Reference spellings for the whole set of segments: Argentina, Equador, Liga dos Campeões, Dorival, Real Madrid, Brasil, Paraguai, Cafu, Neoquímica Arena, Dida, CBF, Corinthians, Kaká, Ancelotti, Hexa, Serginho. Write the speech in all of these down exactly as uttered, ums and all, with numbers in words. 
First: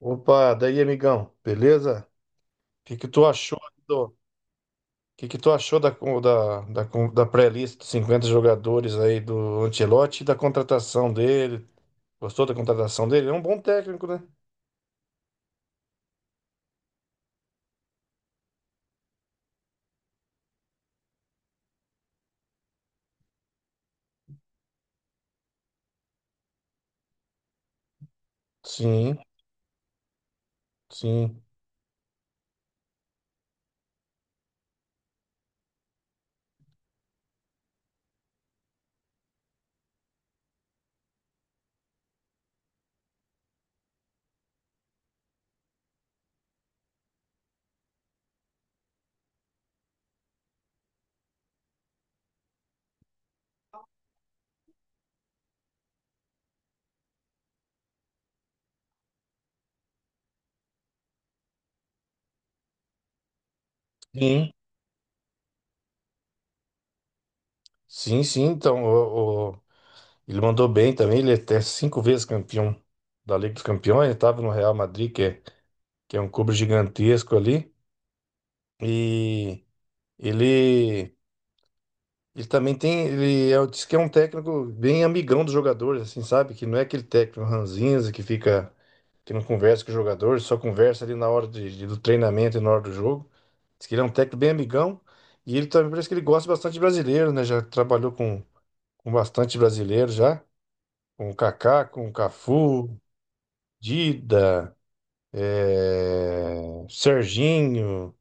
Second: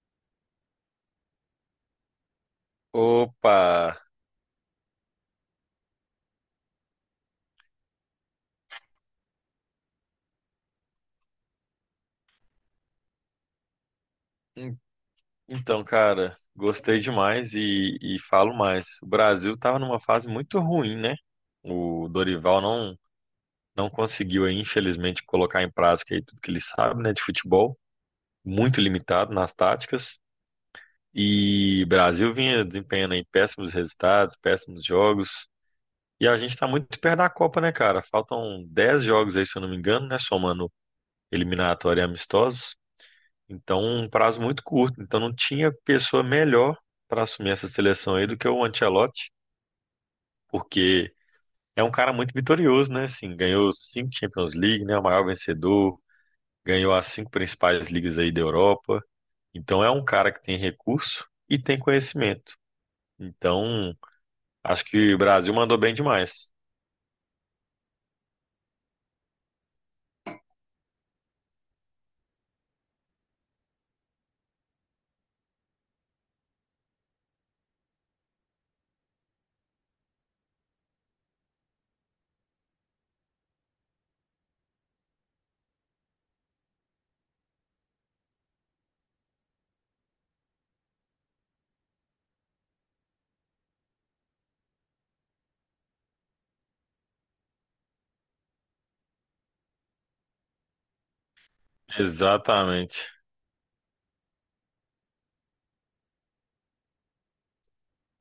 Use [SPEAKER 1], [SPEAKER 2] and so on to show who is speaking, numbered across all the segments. [SPEAKER 1] Opa, daí, amigão, beleza? O que que tu
[SPEAKER 2] Opa!
[SPEAKER 1] achou do, que que tu achou da con- da, da, con- da pré-lista dos cinquenta jogadores aí do Ancelotti e da contratação dele? Gostou da contratação dele? É um bom técnico, né?
[SPEAKER 2] En- Então, cara, gostei demais e, e falo mais. O Brasil estava numa fase muito ruim, né? O Dorival não, não conseguiu, aí, infelizmente, colocar em prática aí tudo que ele sabe, né, de futebol, muito
[SPEAKER 1] Sim,
[SPEAKER 2] limitado nas táticas.
[SPEAKER 1] sim,
[SPEAKER 2] E o Brasil vinha desempenhando aí péssimos resultados, péssimos jogos. E a gente está muito perto da Copa, né, cara? Faltam dez jogos aí, se eu não me engano, né? Somando eliminatória e amistosos. Então, um prazo muito curto. Então, não tinha pessoa melhor para assumir essa seleção aí do que o Ancelotti, porque é um cara muito vitorioso, né? Assim, ganhou cinco Champions League, né? O maior vencedor, ganhou as cinco principais ligas aí da Europa. Então, é um cara que tem recurso e tem conhecimento. Então,
[SPEAKER 1] sim,
[SPEAKER 2] acho que o Brasil mandou bem demais.
[SPEAKER 1] sim, sim. Então, o, o- ele mandou bem também. Ele é até cinco vezes campeão da Liga dos Campeões. Ele estava no Real Madrid, que é, que é um clube gigantesco ali. E ele Ele também tem, ele é, diz que é um técnico bem amigão dos jogadores, assim, sabe? Que não é aquele técnico ranzinza que fica, que não conversa com os jogadores, só conversa ali na hora de- de- do treinamento e na hora do jogo. Diz que ele é um técnico bem amigão e ele também parece que ele gosta bastante de brasileiro, né? Já trabalhou com, com bastante brasileiro já, com o Kaká, com o Cafu,
[SPEAKER 2] Exatamente,
[SPEAKER 1] Dida, eh, Serginho.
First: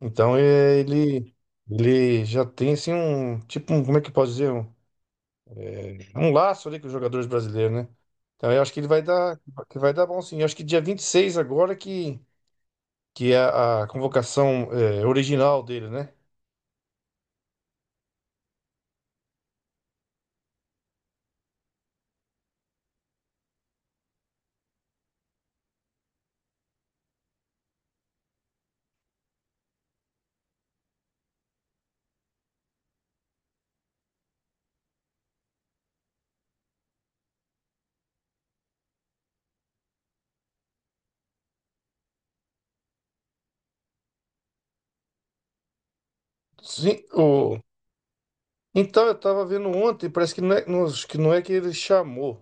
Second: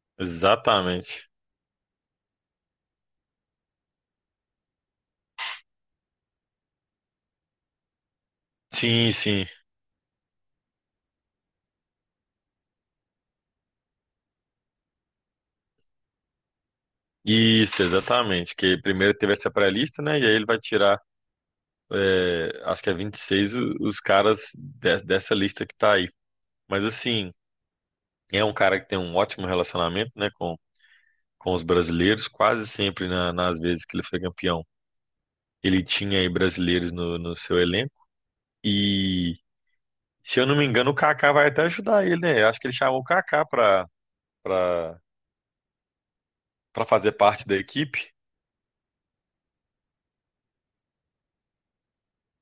[SPEAKER 1] Então é,
[SPEAKER 2] exatamente.
[SPEAKER 1] ele, ele já tem assim um, tipo, um, como é que eu posso dizer? Um É um laço ali com os jogadores brasileiros, né? Então eu acho que ele vai
[SPEAKER 2] Sim,
[SPEAKER 1] dar,
[SPEAKER 2] sim.
[SPEAKER 1] que vai dar bom sim. Eu acho que dia vinte e seis agora que, que é a a convocação é, original dele, né?
[SPEAKER 2] Isso, exatamente. Que primeiro teve essa pré-lista, né? E aí ele vai tirar é, acho que é vinte e seis o- os caras de- dessa lista que tá aí. Mas assim, é um cara que tem um ótimo relacionamento, né, com, com os brasileiros, quase sempre na- nas vezes que ele foi campeão. Ele tinha aí brasileiros no, no seu elenco. E, se eu não me engano, o Kaká vai até ajudar ele, né? Eu Acho que ele chamou o Kaká pra, pra, pra
[SPEAKER 1] Sim,
[SPEAKER 2] fazer parte da
[SPEAKER 1] o...
[SPEAKER 2] equipe.
[SPEAKER 1] Então eu tava vendo ontem, parece que não é, não, acho que não é que ele chamou,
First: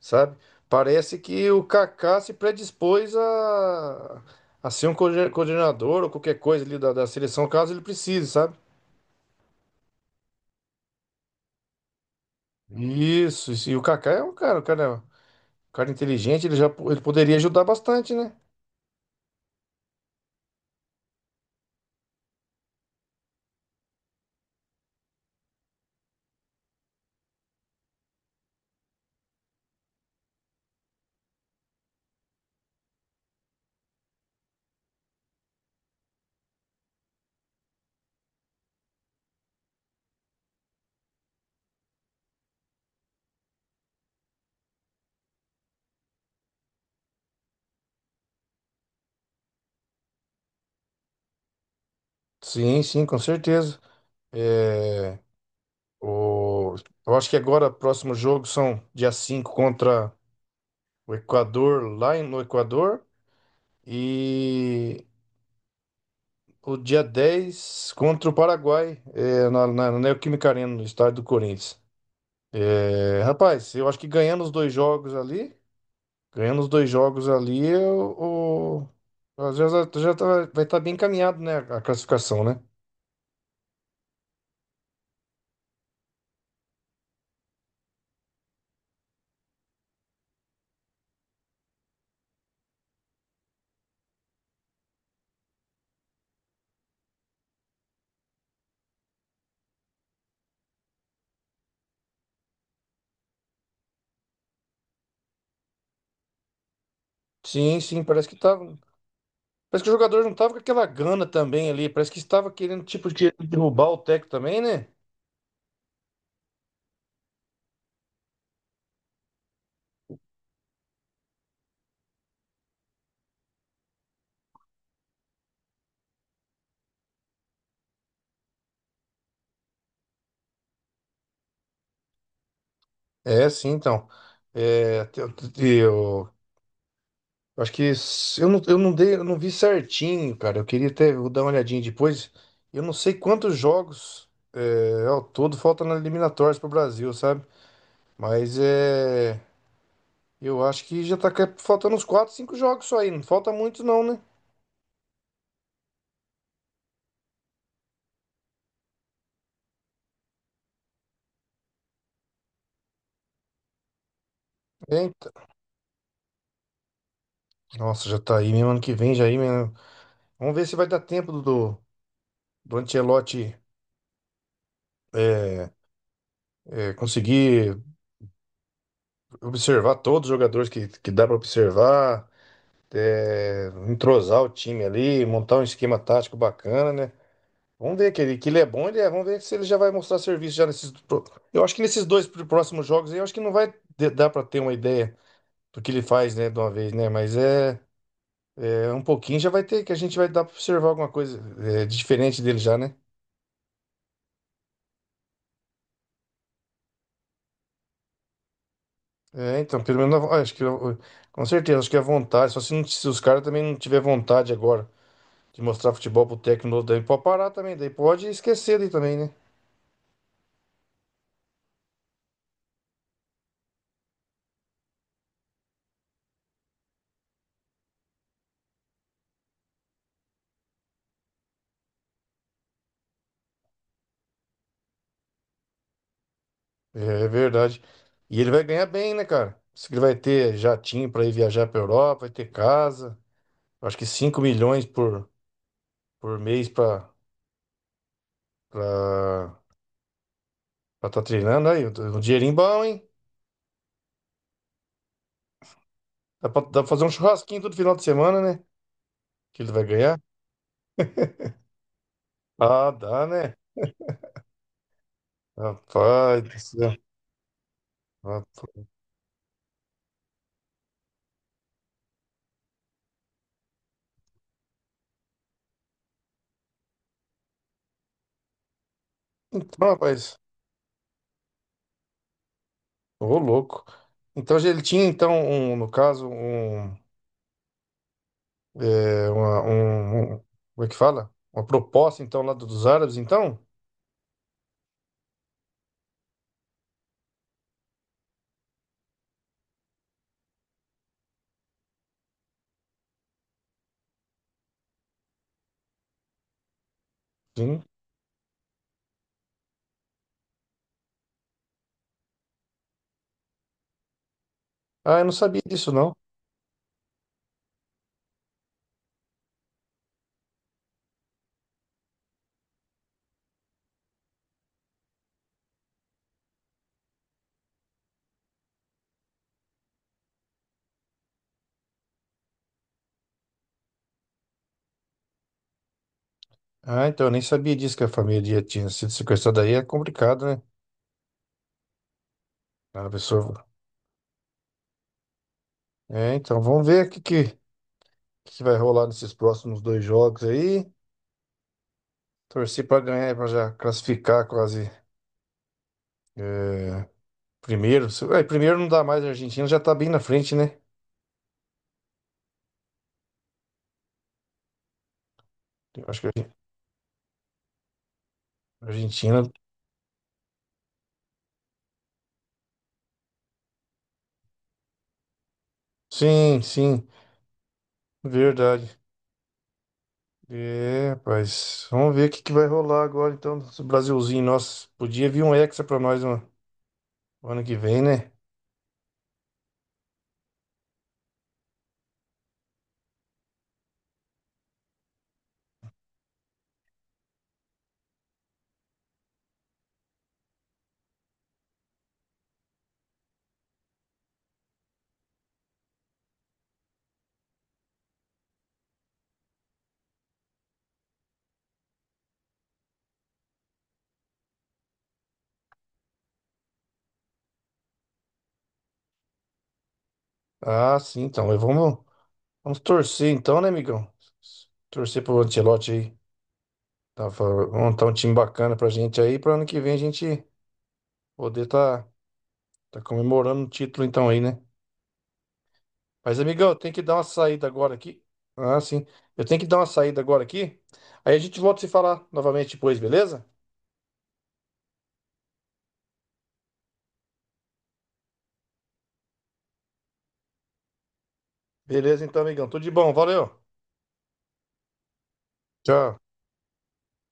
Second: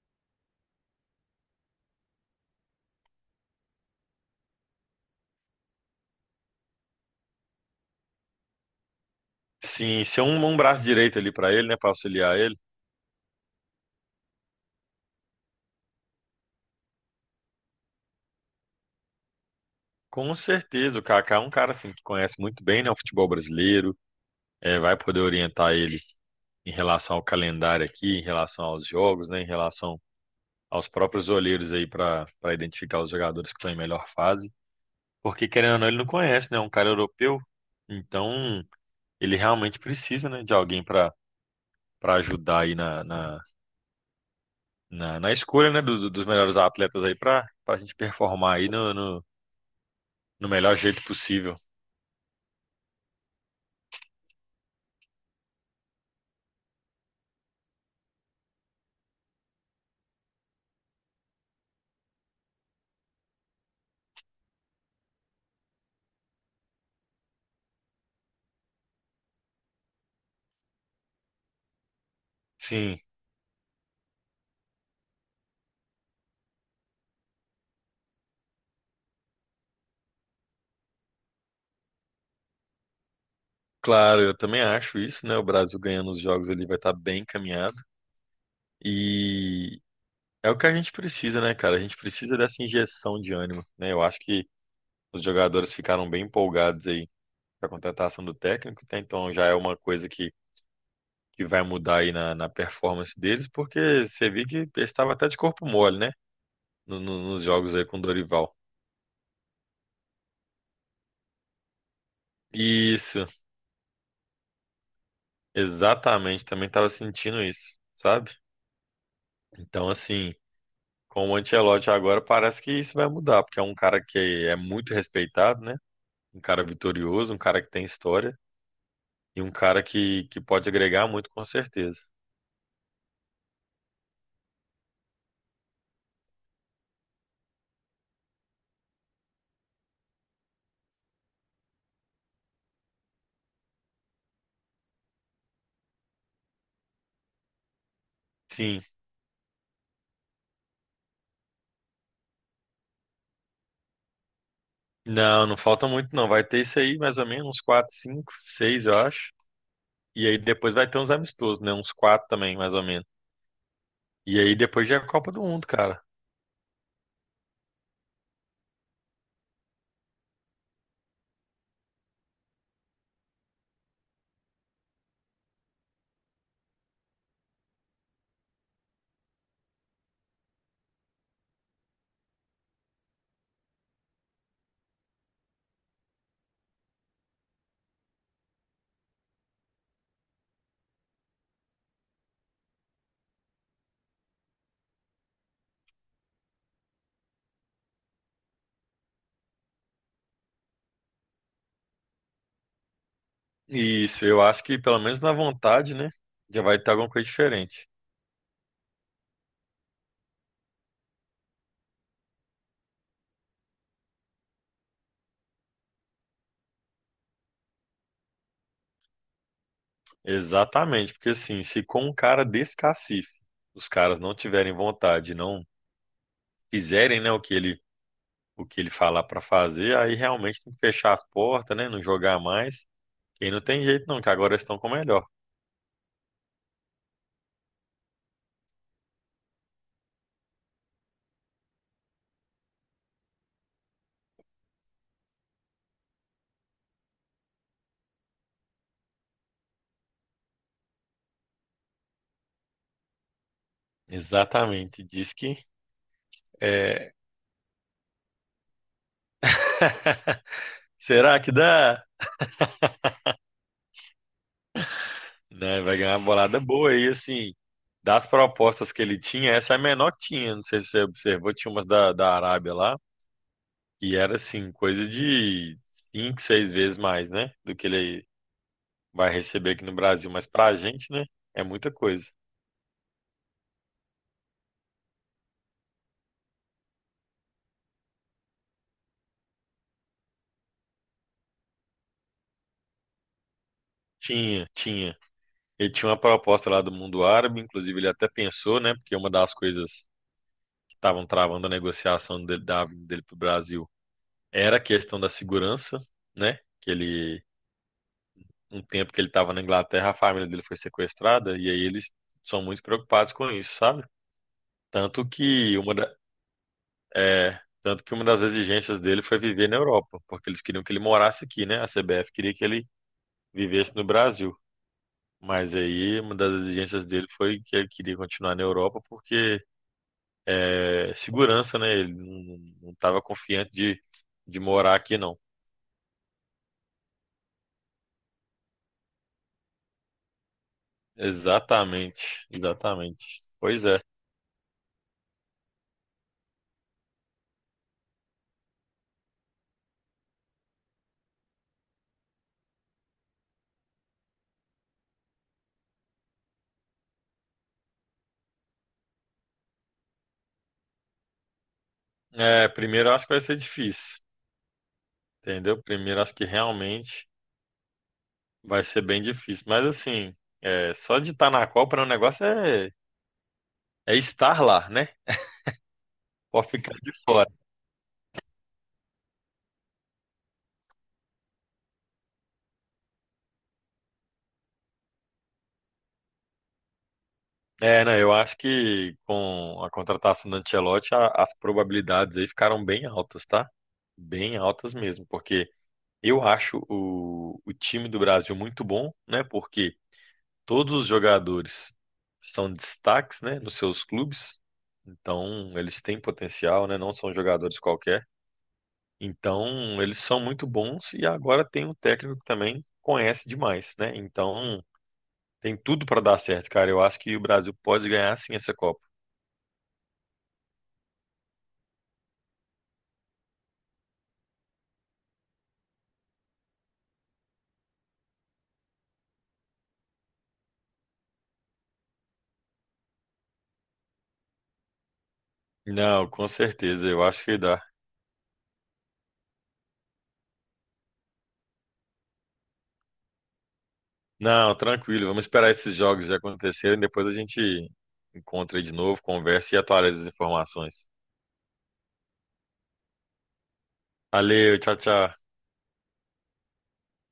[SPEAKER 1] sabe? Parece que o Kaká se predispôs a, a ser um coorden- coordenador ou qualquer coisa ali da, da seleção, caso ele precise, sabe?
[SPEAKER 2] Sim, ser um, um braço direito ali pra ele, né, pra auxiliar ele.
[SPEAKER 1] Isso, isso. E o Kaká é um cara, um cara, é um cara inteligente, ele já po- ele poderia ajudar bastante, né?
[SPEAKER 2] Com certeza, o Kaká é um cara assim que conhece muito bem, né, o futebol brasileiro, é, vai poder orientar ele em relação ao calendário aqui, em relação aos jogos, né, em relação aos próprios olheiros aí para para identificar os jogadores que estão em melhor fase, porque querendo ou não, ele não conhece, né, é um cara europeu, então ele realmente precisa, né, de alguém para para ajudar aí na, na, na, na escolha, né, dos, dos melhores atletas aí para para a gente performar aí no, no, no melhor jeito possível.
[SPEAKER 1] Sim, sim, com certeza. É, o, eu acho que agora o próximo jogo são dia cinco contra o Equador, lá em- no Equador, e o dia dez contra o Paraguai, é, na, na, na Neoquímica Arena, no estádio do Corinthians.
[SPEAKER 2] Sim.
[SPEAKER 1] É, rapaz, eu acho que ganhando os dois jogos ali, ganhando os dois jogos ali, o o- já, já tá- vai estar bem encaminhado, né, a classificação, né?
[SPEAKER 2] Claro, eu também acho isso, né? O Brasil ganhando os jogos ele vai estar bem encaminhado. E, É o que a gente precisa, né, cara? A gente precisa dessa injeção de ânimo, né? Eu acho que os jogadores ficaram bem empolgados aí com a contratação do técnico, tá? Então já é uma coisa que, que vai mudar aí na, na performance deles, porque você viu que ele estava até de corpo mole, né? No- no- nos jogos
[SPEAKER 1] Sim,
[SPEAKER 2] aí com o
[SPEAKER 1] sim, parece que
[SPEAKER 2] Dorival.
[SPEAKER 1] tá. Parece que o jogador não tava com aquela gana também ali. Parece que estava querendo, tipo,
[SPEAKER 2] Isso,
[SPEAKER 1] de derrubar o técnico também, né?
[SPEAKER 2] exatamente, também estava sentindo isso, sabe? Então, assim, com o Ancelotti agora parece que isso vai mudar, porque é um cara que é muito respeitado, né? Um cara vitorioso, um cara que tem história. E um cara que, que pode agregar muito, com certeza.
[SPEAKER 1] É, sim, então. É, te- te- te- eu, acho que s- eu não, eu não dei, eu não vi certinho, cara. Eu queria até vou dar uma olhadinha depois. Eu não sei quantos jogos é, ao todo faltam na eliminatórias pro Brasil, sabe? Mas
[SPEAKER 2] Sim.
[SPEAKER 1] é, eu acho que já tá ca- faltando uns quatro, cinco jogos só aí. Não falta muito, não, né?
[SPEAKER 2] Não, não falta muito, não. Vai ter isso aí, mais ou menos, uns quatro, cinco, seis, eu acho. E aí depois vai ter uns amistosos, né? Uns quatro também, mais ou menos. E aí depois já é
[SPEAKER 1] É,
[SPEAKER 2] a
[SPEAKER 1] então.
[SPEAKER 2] Copa do Mundo, cara.
[SPEAKER 1] Nossa, já tá aí mesmo ano que vem, já aí mesmo. Vamos ver se vai dar tempo do, do do Ancelotti É, é, conseguir observar todos os jogadores que, que dá para observar, é, entrosar o time ali, montar um esquema tático bacana, né? Vamos ver que ele, que ele é bom, ele é, vamos ver se ele já vai mostrar serviço já nesses. pro- Eu acho que nesses dois pr- próximos jogos aí, eu acho que não vai de- dar para ter uma ideia do que ele faz, né, de uma vez, né? Mas é, é um pouquinho já vai ter, que a gente vai dar para observar alguma coisa é, diferente dele já, né?
[SPEAKER 2] Isso, eu acho que pelo menos na vontade, né? Já vai ter alguma coisa diferente.
[SPEAKER 1] É, então, pelo menos, eu acho que eu- com certeza, acho que é vontade, só se, não- se os caras também não tiver vontade agora de mostrar futebol pro técnico novo, daí pode parar também, daí pode esquecer daí também, né?
[SPEAKER 2] Exatamente, porque assim, se com um cara desse cacife, os caras não tiverem vontade, não fizerem, né, o que ele, o que ele falar pra fazer, aí realmente tem que fechar as portas, né? Não jogar mais. E não tem jeito não, que agora estão com o melhor.
[SPEAKER 1] É, é verdade. E ele vai ganhar bem, né, cara? Diz que ele vai ter jatinho pra ir viajar pra Europa, vai ter casa. Acho que cinco milhões por, por mês pra estar pra, tá treinando aí. Um dinheirinho bom, hein?
[SPEAKER 2] Exatamente. Diz que
[SPEAKER 1] Dá pra, dá pra fazer um
[SPEAKER 2] é,
[SPEAKER 1] churrasquinho todo final de semana, né? Que ele vai ganhar.
[SPEAKER 2] será que dá?
[SPEAKER 1] Ah, dá, né?
[SPEAKER 2] Né? Vai ganhar uma
[SPEAKER 1] Rapaz do
[SPEAKER 2] bolada boa
[SPEAKER 1] céu.
[SPEAKER 2] e assim, das
[SPEAKER 1] Rapaz.
[SPEAKER 2] propostas que ele tinha, essa é a menor que tinha. Não sei se você observou, tinha umas da, da Arábia lá, e era assim, coisa de cinco, seis vezes mais, né? Do que ele vai receber aqui
[SPEAKER 1] Então,
[SPEAKER 2] no Brasil.
[SPEAKER 1] rapaz.
[SPEAKER 2] Mas pra gente, né? É muita coisa.
[SPEAKER 1] Ô, louco. Então, ele tinha, então, um, no caso, um, É uma, um, um- como é que fala? Uma proposta, então, lá do- dos árabes, então?
[SPEAKER 2] Tinha, tinha. Ele tinha uma proposta lá do mundo árabe, inclusive ele até pensou, né? Porque uma das coisas estavam travando a negociação dele, da vinda dele para o Brasil era a questão da segurança, né? Que ele,
[SPEAKER 1] Sim.
[SPEAKER 2] um tempo que ele estava na Inglaterra, a família dele foi sequestrada e aí eles são muito preocupados com isso, sabe?
[SPEAKER 1] Ah, eu
[SPEAKER 2] Tanto
[SPEAKER 1] não sabia
[SPEAKER 2] que
[SPEAKER 1] disso,
[SPEAKER 2] uma,
[SPEAKER 1] não.
[SPEAKER 2] da- é, Tanto que uma das exigências dele foi viver na Europa, porque eles queriam que ele morasse aqui, né? A C B F queria que ele vivesse no Brasil. Mas aí uma das exigências dele foi que ele queria continuar na Europa porque é, segurança, né? Ele não estava confiante de, de morar aqui, não.
[SPEAKER 1] Ah, então, eu nem sabia disso, que a família tinha sido sequestrada aí. É complicado, né?
[SPEAKER 2] Exatamente,
[SPEAKER 1] Ah, a
[SPEAKER 2] exatamente.
[SPEAKER 1] pessoa...
[SPEAKER 2] Pois é.
[SPEAKER 1] É, então, vamos ver o que, que, que vai rolar nesses próximos dois jogos aí. Torcer para ganhar, para já classificar quase é, primeiro. Se- é, primeiro não dá mais, a Argentina já tá bem na frente, né?
[SPEAKER 2] É, primeiro eu acho que vai ser difícil, entendeu?
[SPEAKER 1] Eu
[SPEAKER 2] Primeiro
[SPEAKER 1] acho
[SPEAKER 2] eu
[SPEAKER 1] que
[SPEAKER 2] acho que realmente vai
[SPEAKER 1] a
[SPEAKER 2] ser bem
[SPEAKER 1] Argentina...
[SPEAKER 2] difícil. Mas assim, é, só de estar na Copa né, o negócio é, é estar lá, né?
[SPEAKER 1] Sim,
[SPEAKER 2] Pode ficar
[SPEAKER 1] sim,
[SPEAKER 2] de fora.
[SPEAKER 1] verdade. É, rapaz. Vamos ver o que que vai rolar agora, então, desse Brasilzinho. Nossa, podia vir um Hexa pra nós no no ano que vem,
[SPEAKER 2] É, não,
[SPEAKER 1] né?
[SPEAKER 2] eu acho que com a contratação do Ancelotti, a- as probabilidades aí ficaram bem altas, tá? Bem altas mesmo, porque eu acho o, o time do Brasil muito bom, né? Porque Todos os jogadores são destaques, né, nos seus clubes. Então, eles têm potencial, né? Não são jogadores qualquer. Então, eles são muito bons e agora tem um técnico que também conhece demais, né? Então, tem tudo para dar certo, cara. Eu acho que o Brasil pode ganhar sim essa Copa.
[SPEAKER 1] Ah, sim, então. Mas Vamos, vamos torcer, então, né, amigão? Torcer pro Ancelotti aí. Tá, fa- montar um time bacana pra gente aí, pra ano que vem a gente poder tá, tá comemorando o título, então, aí, né?
[SPEAKER 2] Não,
[SPEAKER 1] Mas,
[SPEAKER 2] com
[SPEAKER 1] amigão, eu tenho que
[SPEAKER 2] certeza,
[SPEAKER 1] dar uma
[SPEAKER 2] eu acho que
[SPEAKER 1] saída
[SPEAKER 2] dá.
[SPEAKER 1] agora aqui. Ah, sim. Eu tenho que dar uma saída agora aqui. Aí a gente volta a se falar novamente depois, beleza?
[SPEAKER 2] Não, tranquilo, vamos esperar esses jogos acontecerem, depois a gente encontra aí de novo, conversa e atualiza as informações.
[SPEAKER 1] Beleza, então, amigão. Tudo de bom. Valeu.
[SPEAKER 2] Valeu, tchau, tchau.
[SPEAKER 1] Tchau.